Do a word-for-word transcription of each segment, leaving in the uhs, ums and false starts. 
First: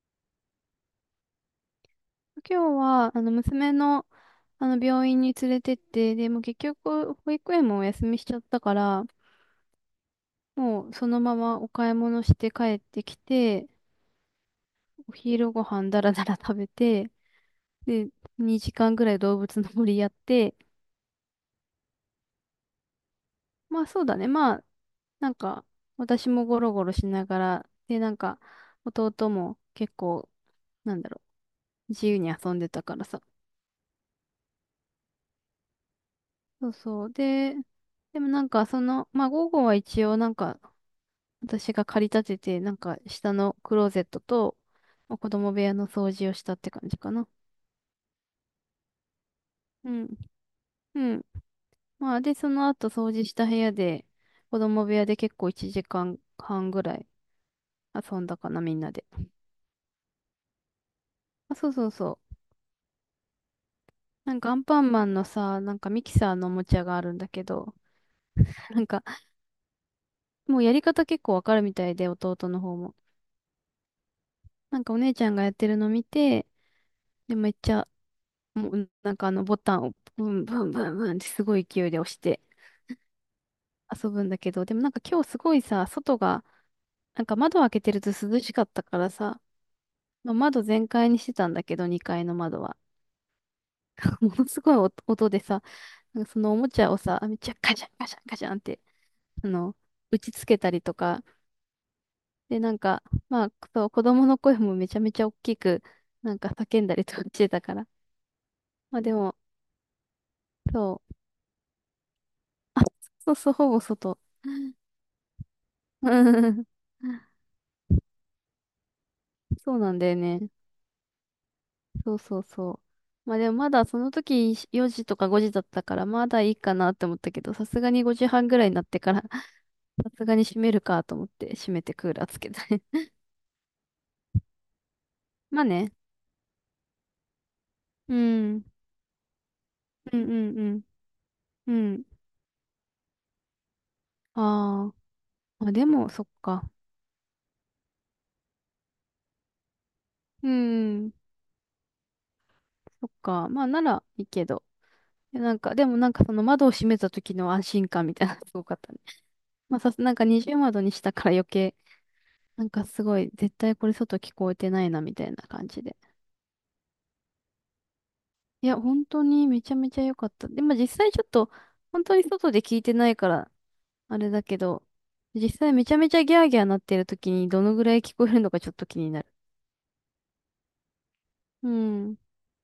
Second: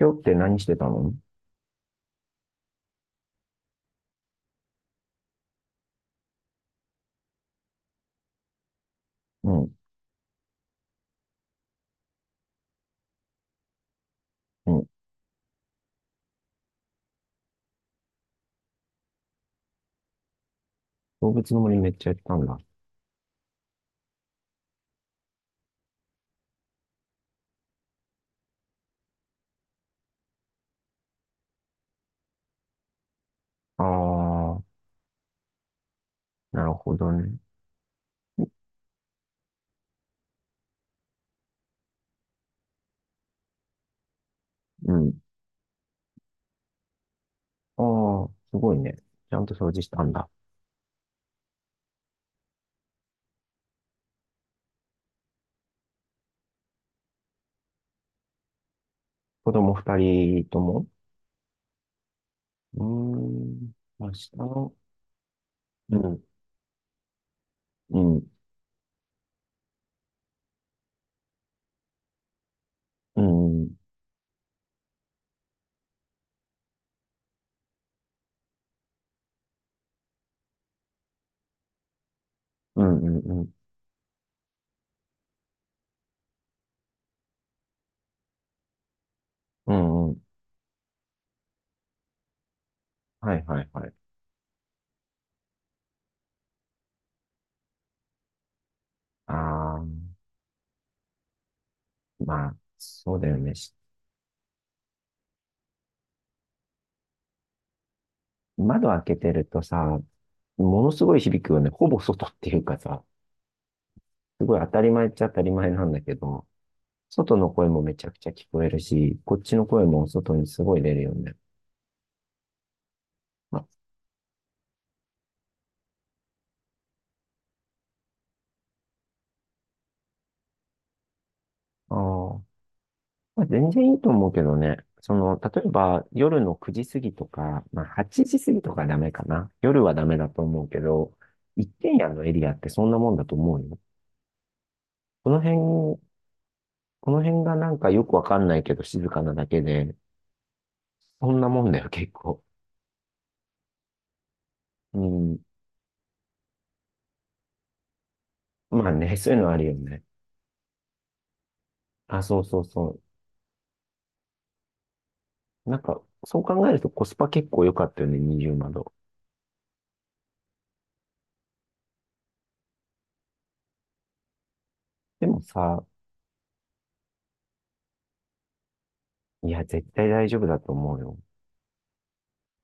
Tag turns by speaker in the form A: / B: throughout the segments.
A: 今日って何してたの？
B: 今日は、あの、娘の、あの、病院に連れてって、でもう結局、保育園もお休みしちゃったから、
A: うん、
B: もうそのままお買い物して帰ってきて、
A: うん。
B: お昼ご飯だらだら食べて、で、にじかんぐらい動物の森やって、
A: 動物の森めっちゃやったんだ。
B: まあそうだね、まあ、なんか、私もゴロゴロしながら、で、なんか、弟も結構、なんだろう、自由に遊んでたからさ。
A: あー、な
B: そ
A: る
B: う
A: ほ
B: そ
A: ど
B: う。
A: ね。
B: で、でもなんかその、まあ午後は一応なんか私が借り立てて、なんか下のクローゼットと、
A: うん。
B: まあ子供部屋の掃除をしたって感じかな。
A: あー、すごいね。ちゃんと掃除し
B: う
A: た
B: ん。
A: んだ。
B: うん。まあ、で、その後掃除した部屋で、子供部屋で結構いちじかんはんぐらい遊んだかな、みんなで。
A: 子供二人とも？
B: あ、そうそうそう。
A: うーん、明日
B: なんかアン
A: の、
B: パンマンのさ、なんか
A: う
B: ミキ
A: ん、
B: サーのおもちゃがあるんだけど、
A: うん、
B: なんかもうやり方結構わかるみたいで、弟の方も。
A: うん、うん、
B: なんかお姉ちゃんがやってるの見て、で、めっちゃ、もうなんかあのボタンをブンブンブンブンってすごい勢いで押して、
A: うん、うん、
B: 遊ぶんだけど、でもなんか今日すごいさ、外が、なんか窓開けてると涼しかったからさ、
A: うん、うん。
B: まあ、窓全開にしてたんだけど、にかいの窓は。
A: はい、はい、はい。
B: ものすごい音音でさ、なんかそのおもちゃをさ、めっちゃカシャンカシャンカシャンって、あの、
A: あー、
B: 打ちつけたりとか、
A: まあ、
B: で、なんか、
A: そうだよ
B: まあ、
A: ね。し
B: そう、子供の声もめちゃめちゃ大きく、なんか叫んだりとかしてたから。
A: 窓
B: ま
A: 開
B: あで
A: けて
B: も、
A: るとさ、もの
B: そ
A: すご
B: う、
A: い響くよね。ほぼ外っていうかさ、
B: そうそう、ほぼ外。
A: すごい当たり前っちゃ当たり前なんだけど、外の声もめちゃくちゃ聞こえるし、こっちの
B: そう
A: 声
B: なん
A: も
B: だよ
A: 外に
B: ね。
A: すごい出るよね。
B: そうそうそう。まあでも
A: あ
B: まだその時よじとかごじだったからまだいいかなって思ったけど、さすがにごじはんぐらいになってから さすがに閉めるかと思って閉めて
A: あ
B: クーラーつ
A: ー、
B: けたね。
A: まあ、全然いいと思うけどね。その、例
B: まあ
A: え
B: ね。
A: ば夜のくじ過ぎとか、まあ
B: う
A: はちじ過ぎ
B: ん。
A: とかダメかな。夜はダメ
B: うん
A: だ
B: う
A: と思うけ
B: ん
A: ど、一
B: うん。
A: 軒
B: うん。
A: 家のエリアってそんなもんだと思うよ。
B: あーあ。
A: この辺、
B: まあでも、そっか。
A: この辺がなんかよくわかんないけど静かなだけで、
B: うん。
A: そんなもんだよ、結構。
B: そっか。まあならいいけど。
A: う
B: い
A: ん。
B: やなんか、でもなんかその窓を閉めた時の安心感みたいなの すごかっ
A: ま
B: た
A: あ
B: ね。
A: ね、そ ういうのあるよ
B: まあさす、
A: ね。
B: なんか二重窓にしたから余計、
A: あ、そうそう
B: なんか
A: そ
B: すごい、絶対これ外聞こえてないなみたいな感
A: う。な
B: じ
A: ん
B: で。
A: か、そう考えるとコスパ結構良かったよね、二重
B: いや、
A: 窓。
B: 本当にめちゃめちゃ良かった。でも実際ちょっと、本当に外で聞いてないから、あれだけど、
A: でも
B: 実際め
A: さ、
B: ちゃめちゃギャーギャーなってる時にどのぐらい聞こえるのかちょっと気になる。
A: いや、絶対大丈夫だと思うよ。
B: うん。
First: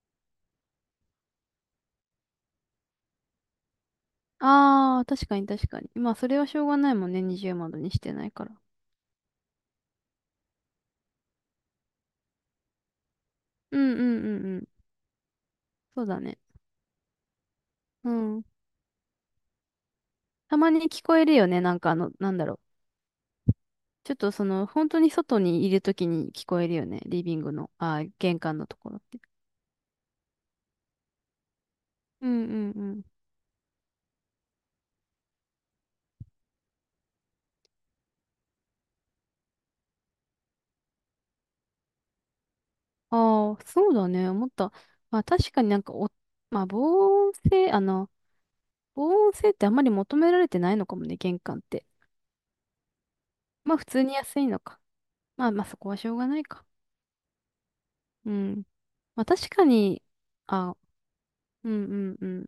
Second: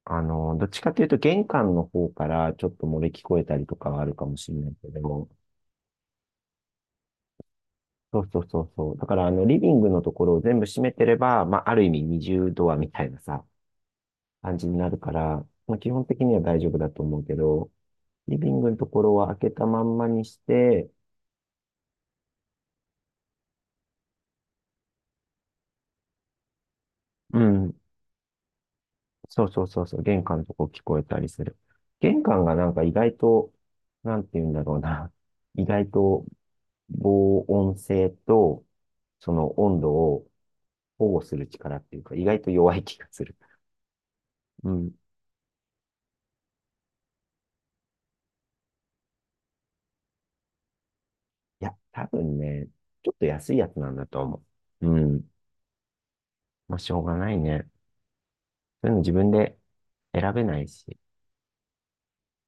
A: あの、どっちかというと玄関の方からちょっと漏れ聞こえたりとかはあるかもしれないけ
B: ああ、確
A: ど、
B: かに確かに。まあ、それはしょうがないもんね。二重窓にして
A: そ
B: な
A: う
B: い
A: そ
B: か
A: う
B: ら。
A: そうそう。だからあの、リビングのところを全部閉めてれば、まあ、ある意味二重ドアみたいなさ、
B: うんうんうんう
A: 感じ
B: ん。
A: になるから、まあ、基
B: そ
A: 本
B: うだ
A: 的に
B: ね。
A: は大丈夫だと思うけど、
B: う
A: リ
B: ん。
A: ビングのところは開けたまんまにし
B: たまに
A: て、
B: 聞こえるよね。なんかあの、なんだろう。ちょっとその、本当に外にいる時に聞こえるよね。リビ
A: う
B: ングの、
A: ん、
B: ああ、玄関のところって。
A: そうそうそうそう、玄関のとこ聞こえたりする。玄
B: うん
A: 関
B: う
A: がな
B: ん
A: んか
B: う
A: 意
B: ん。
A: 外と、なんて言うんだろうな。意外と防音性と、その温度を保護する力っていうか、意外と弱い気がする。
B: ああ、そうだね。思っ
A: う
B: た。
A: ん。い
B: まあ確かになんかお、まあ防音性、あの、防音性ってあんまり求められてないのかもね、玄関っ
A: や、
B: て。
A: 多分ね、ちょっと安いや
B: ま
A: つ
B: あ普
A: なん
B: 通
A: だ
B: に
A: と
B: 安
A: 思
B: いのか。
A: う。うん。
B: まあまあそこはしょうがないか。
A: まあ、しょうがないね。
B: うん。
A: そういうの自
B: まあ
A: 分
B: 確
A: で
B: かに、
A: 選べない
B: あ、
A: し。
B: うんうんうん。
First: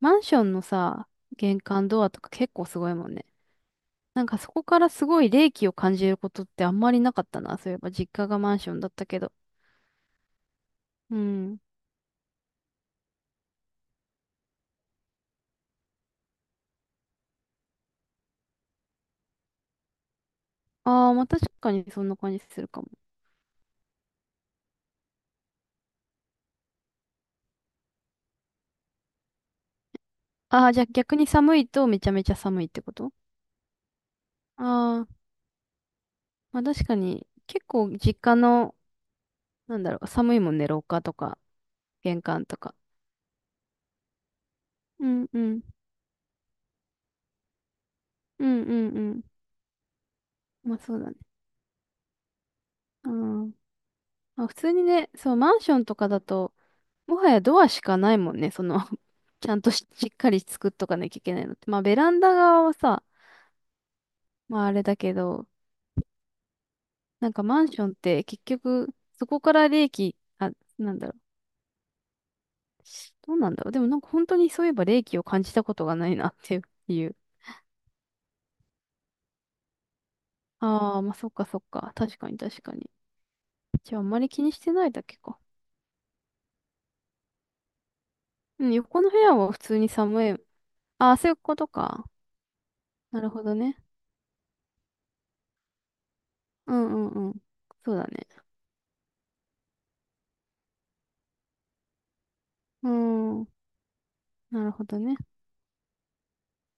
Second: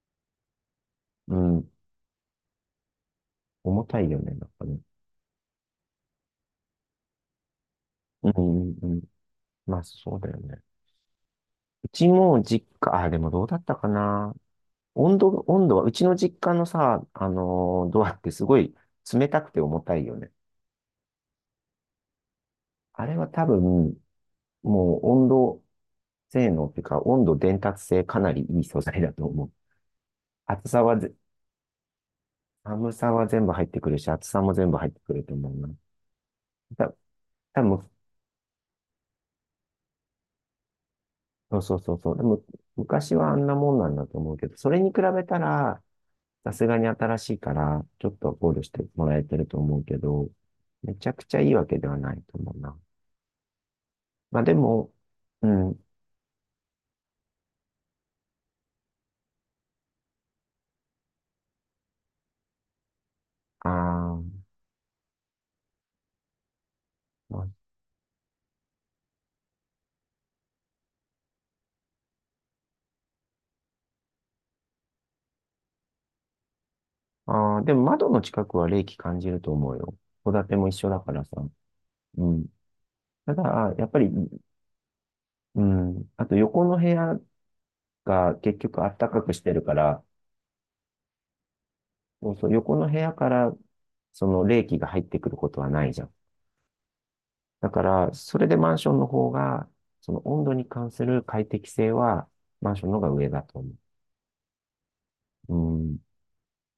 B: マンションのさ、
A: う
B: 玄
A: ん。
B: 関ドアとか結構すごいもんね。
A: 重たいよ
B: なん
A: ね、
B: か
A: なん
B: そこ
A: かね。
B: からすごい冷気を感じることってあんまりなかったな。そういえば実家
A: う
B: がマンシ
A: ん、う
B: ョ
A: ん、
B: ンだっ
A: うん。
B: たけど。
A: まあ、そうだよね。
B: うん。
A: うちも実家、あ、でもどうだったかな。温度、温度は、うちの実家のさ、あのードアってすごい冷たくて重たいよね。
B: ああ、まあ確かにそんな感じするかも。
A: あれは多分、もう温度性能っていうか、温度伝達性かなりいい素材だと思う。
B: あ
A: 厚
B: あ、じ
A: さ
B: ゃあ
A: はぜ、
B: 逆に寒いとめちゃめちゃ寒いって
A: 寒
B: こ
A: さ
B: と
A: は全部入ってくるし、厚さも全部入って
B: ああ、
A: くると思うな。
B: まあ確
A: た、
B: かに、
A: 多
B: 結構
A: 分、
B: 実家の、なんだろう、寒いもんね、廊下とか、
A: そうそうそうそう。
B: 玄
A: でも、
B: 関とか。
A: 昔はあんなもんなんだと思うけど、それに比
B: う
A: べ
B: ん
A: た
B: うん。
A: ら、さすがに新しいから、ちょっと
B: う
A: 考
B: ん
A: 慮し
B: う
A: て
B: んう
A: もらえ
B: ん。
A: てると思うけど、
B: まあ
A: め
B: そう
A: ち
B: だ
A: ゃ
B: ね。
A: くちゃいいわけではないと思うな。
B: うん。
A: まあ
B: まあ
A: で
B: 普通に
A: も、
B: ね、そう、
A: う
B: マンション
A: ん、
B: とかだと、もはやドアしかないもんね、その ちゃんとし、しっかり作っとかなきゃいけないのって。まあベランダ側はさ、
A: あー、
B: まああれだけど、なん
A: ま
B: か
A: あ、
B: マンションって結局、そこから冷気、あ、なんだろう。どうなんだろう。でもなんか本当にそういえば冷気を感じたことがないなっていう。
A: ああでも窓の近くは冷気感じると思うよ。戸建ても一緒
B: あ
A: だ
B: あ、
A: か
B: まあ
A: ら
B: そ
A: さ。
B: っかそっか。確
A: う
B: かに
A: ん。
B: 確かに。
A: ただ、やっ
B: じ
A: ぱ
B: ゃああ
A: り、
B: んまり気にしてないだけか。
A: うん。あと横の部屋が結
B: うん、
A: 局暖
B: 横の部
A: かく
B: 屋
A: し
B: は
A: て
B: 普
A: るか
B: 通に
A: ら、
B: 寒い。ああ、そういうことか。
A: そうそう、横の部屋
B: な
A: か
B: るほ
A: ら
B: どね。
A: その冷気が入ってくることはないじゃん。
B: うんうんうん。
A: だか
B: そうだ
A: ら、
B: ね。
A: それでマンションの方が、その温度に関する快適性はマンショ
B: う
A: ン
B: ー
A: の方が上だ
B: ん。
A: と思
B: なるほどね。
A: う。うん。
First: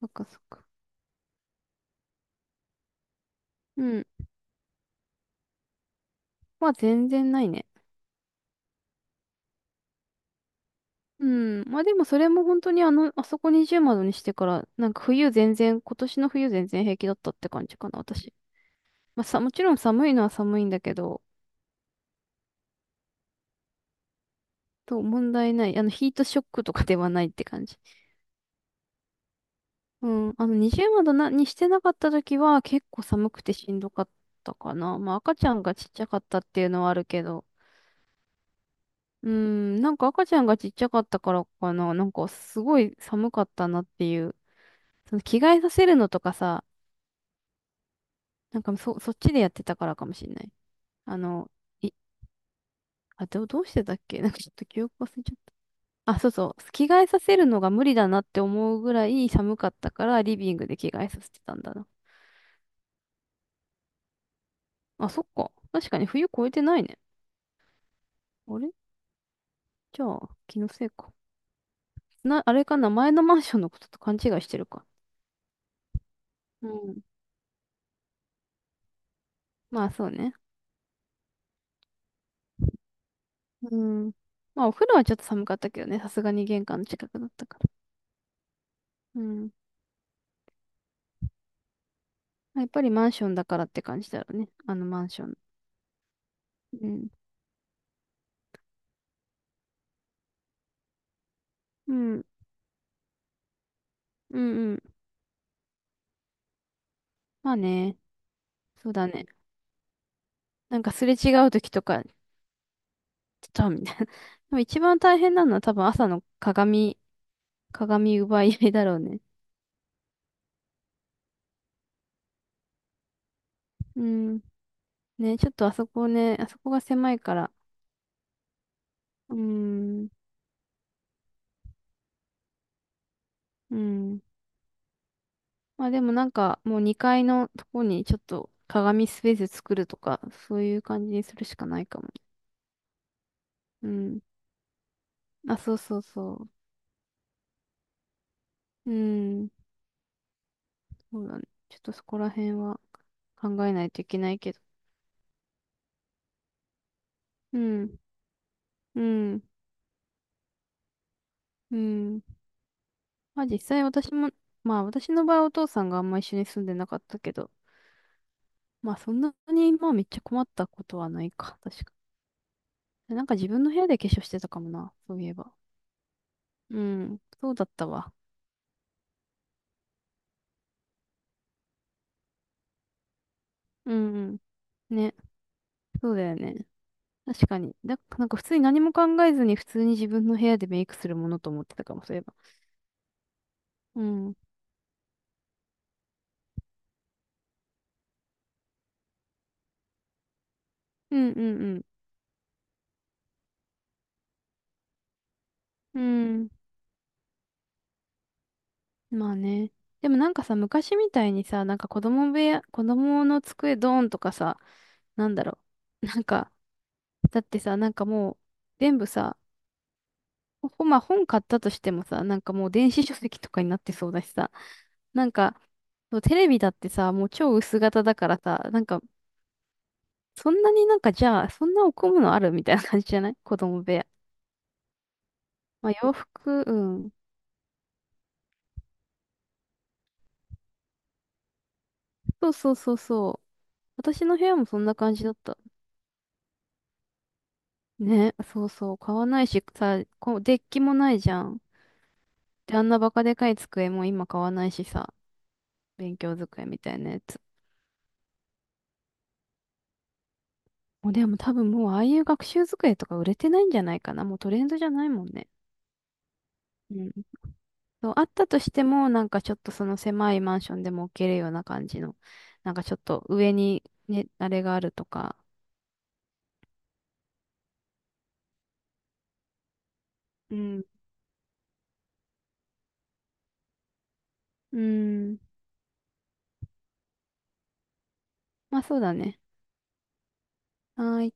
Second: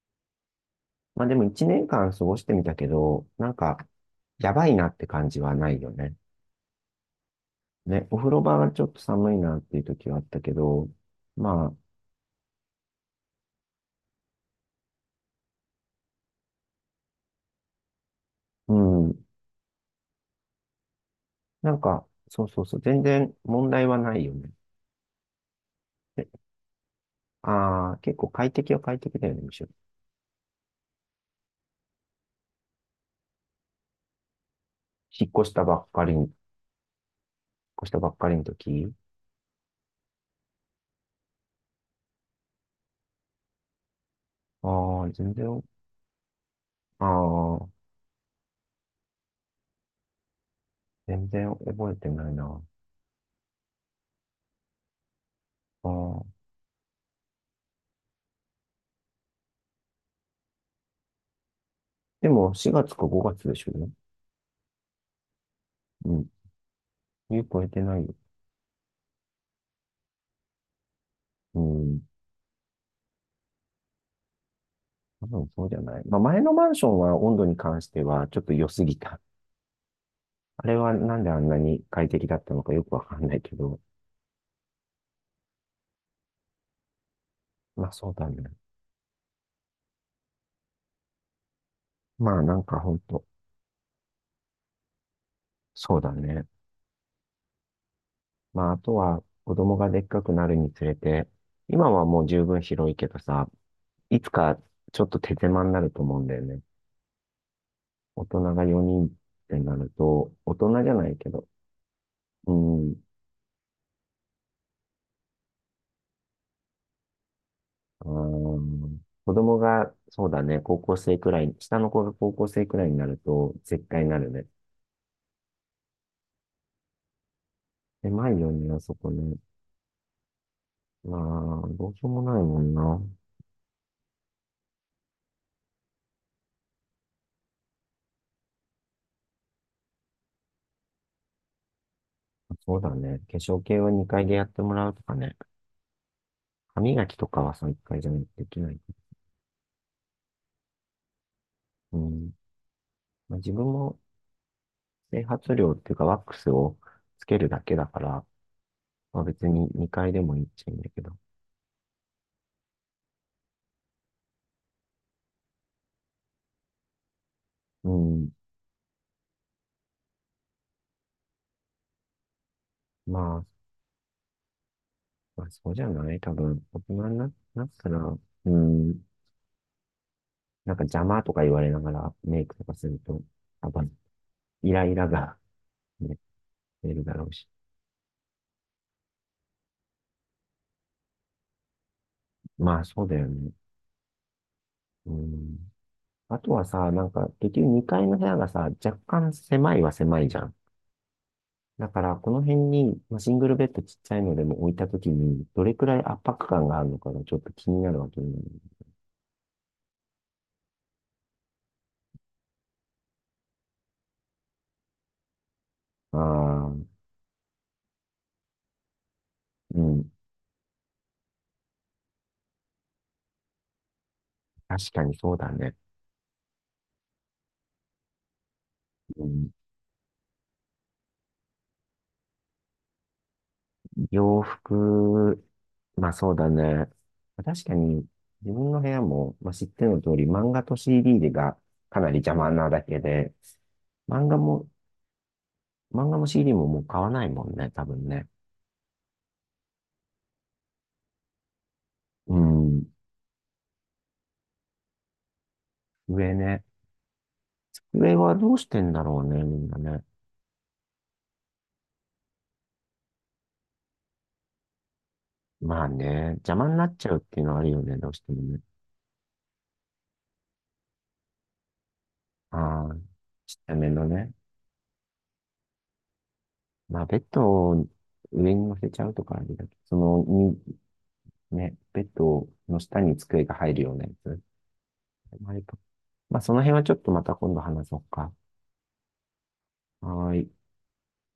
B: そっかそっか。
A: まあでも一年間過ごしてみたけど、なんか、
B: うん。
A: やばいなって感じはないよね。
B: まあ全然ないね。
A: ね、お風呂場がちょっと寒いなっていう時はあったけど、
B: うん。
A: ま
B: まあでもそれも本当にあの、あそこ二重窓にしてから、なんか冬全然、今年の冬全然平気だったって感じかな、私。
A: あ、う
B: まあ
A: ん、
B: さ、もちろん寒いのは寒いんだけど、
A: なんか、そうそうそう、全然問題はないよね。
B: と問題ない。あの、ヒート
A: で
B: ショックとかではないって感じ。
A: ああ、結構快適は快適だよね、むしろ。
B: うん、あの、二重窓な、にしてなかった時は結構寒くてしんどかったかな。まあ
A: 引っ
B: 赤ち
A: 越し
B: ゃ
A: た
B: んが
A: ば
B: ち
A: っ
B: っち
A: か
B: ゃ
A: り
B: か
A: に、
B: っ
A: 引っ
B: たっていうのはあるけど。
A: 越したばっかりの時。
B: うん、なんか赤ちゃんがちっちゃかったからかな。なんかすごい寒かったなっていう。
A: ああ、
B: その
A: 全
B: 着替え
A: 然、
B: させるのとかさ、
A: ああ、
B: なんかそ、そっちでやってたからかもしんない。あ
A: 全然
B: の、い、
A: 覚えてないな。
B: あ、どう、どうしてたっけなんかちょっと記憶忘れちゃっ
A: あ
B: た。あ、
A: あ、
B: そうそう。着替えさせるのが無理だなって思うぐらい寒かったからリビングで着替えさせてたんだな。
A: でもしがつかごがつでしょうね。
B: あ、そっか。確かに
A: う
B: 冬
A: ん。
B: 越えてないね。
A: 冬超えてないよ。
B: あれじゃあ、気のせいか。
A: うん。
B: な、あれかな、前のマンションのことと勘違いしてるか。
A: 多分そうじゃない。まあ前の
B: う
A: マンション
B: ん。
A: は温度に関してはちょっと良すぎた。
B: まあ、そうね。
A: あれはなんであんなに快適だったのかよくわかんないけ
B: う
A: ど、
B: ん。まあ、お風呂はちょっと寒かったけどね、さすがに玄関の近くだったから。
A: まあそうだね。
B: うん。
A: まあな
B: ま
A: ん
B: あやっ
A: か
B: ぱり
A: ほん
B: マン
A: と、
B: ションだからって感じだろうね。あのマンション。
A: そうだね。
B: うん。
A: まああとは子供がでっかくなるにつれて、今
B: う
A: はも
B: ん。
A: う十分広いけどさ、いつ
B: うん
A: か
B: うん。
A: ちょっと手狭になると思うんだよね。
B: まあね。
A: 大人が
B: そう
A: よにん
B: だ
A: っ
B: ね。
A: てなると、大
B: な
A: 人
B: ん
A: じ
B: か
A: ゃ
B: す
A: な
B: れ
A: いけ
B: 違
A: ど、
B: う時とか、ちょ
A: うん、
B: っとみたいな。でも一番大変なのは多分朝の鏡、
A: あ
B: 鏡奪い合いだろ
A: ー、
B: うね。
A: 子供が、そうだね、高校生くらい、下の子が高校生くらいになると、絶
B: う
A: 対なる
B: ん。
A: ね。
B: ね、ちょっとあそこね、あそこが狭いから。
A: 狭いよね、あそこね。
B: うん。
A: まあ、どうしようもないもんな。
B: うん。まあでもなんかもうにかいのとこにちょっと鏡スペース作るとか、そういう感じにするしかないかも。
A: そうだね。化粧系
B: う
A: は2
B: ん。
A: 回でやってもらうとかね。
B: あ、そうそうそ
A: 歯磨きとかはさんかいじゃないとできない。
B: う。うん。そうだね。ちょっと
A: う
B: そこら
A: ん。
B: 辺は
A: まあ、
B: 考
A: 自分
B: えない
A: も
B: といけないけど。
A: 整髪料っていうかワックスをつける
B: う
A: だけだ
B: ん。
A: から、
B: う
A: まあ、
B: ん。
A: 別ににかいでもいいっちゃいいんだけど。
B: うん。まあ実際私も、まあ私の場合お父さんがあんま一緒に住んでなかったけど、
A: うん。
B: まあそんなにまあめっちゃ困ったことはないか。確か。
A: ま
B: なんか
A: あ、
B: 自分の部屋で化粧してたかもな。そういえ
A: まあ、
B: ば。
A: そうじゃない多分、大
B: う
A: 人に
B: ん。
A: な、
B: そう
A: な
B: だ
A: っ
B: った
A: たら、
B: わ。
A: うん。なんか邪魔とか言われながらメイクとかすると、多分、
B: うんう
A: イライ
B: ん。
A: ラ
B: ね。
A: が、
B: そう
A: ね、
B: だよね。
A: 出るだろうし。
B: 確かに。だ、なんか普通に何も考えずに普通に自分の部屋でメイクするものと思ってたかも、そういえば。
A: まあ、そうだよね。
B: うん。うん
A: うん。あとはさ、なんか、結局にかいの部屋がさ、若干狭いは狭いじゃん。
B: うんうん。
A: だから、この辺に、まあ、シングルベッドちっちゃいのでも置いたときに、どれくらい
B: う
A: 圧迫
B: ん。
A: 感があるのかがちょっと気になるわけね。
B: まあね。でもなんかさ、昔みたいにさ、なんか子供部屋、子供の机ドーンとかさ、なんだろう。なんか、
A: ああ、
B: だってさ、なんかもう、全部さ、
A: うん。
B: ほ、まあ本買ったとしてもさ、なんかもう電子書籍とかになってそうだしさ、
A: 確かに
B: なん
A: そうだ
B: か、
A: ね。
B: そうテレビだってさ、もう超薄型だからさ、なんか
A: うん、
B: そんなになんかじゃあ、そんなおむのあるみたいな感じじゃない 子供部屋。
A: 洋服、
B: まあ
A: ま
B: 洋
A: あそうだ
B: 服、う
A: ね。
B: ん。
A: 確かに、自分の部屋も、まあ、知っての通り、漫画と シーディー がかなり邪魔
B: そう
A: な
B: そう
A: だ
B: そう
A: け
B: そ
A: で、
B: う。私
A: 漫
B: の
A: 画
B: 部屋も
A: も、
B: そんな感じだった。
A: 漫画も シーディー ももう買わないもんね、多分ね。
B: ね、そうそう。買わないし、さ、こう、デッキもないじゃん。
A: う
B: で、あ
A: ん。
B: んなバカでかい机も今買わないしさ、勉
A: 上
B: 強
A: ね。
B: 机みたいなやつ。
A: 上はどうしてんだろうね、みんなね。
B: もうでも多分もうああいう学習机とか売れてないんじゃないかな。もうトレンドじゃないもんね。
A: まあね、邪魔になっ
B: う
A: ち
B: ん。
A: ゃうっていうのはあるよね、ど
B: そ
A: う
B: う、
A: し
B: あっ
A: ても
B: た
A: ね。
B: としても、なんかちょっとその狭いマンションでも置けるような感じの、
A: あ
B: なんかち
A: あ、
B: ょっと上
A: ちっちゃ
B: に
A: めの
B: ね、
A: ね。
B: あれがあるとか、
A: まあ、ベッドを上に乗せちゃうとかあれだけど、その、
B: う
A: に、
B: ん。
A: ね、ベッドの下に机が入るようなやつ。
B: うん。
A: まあ、やっぱまあその辺はちょっとまた今度話そうか。
B: まあそうだね。
A: はーい。
B: はーい。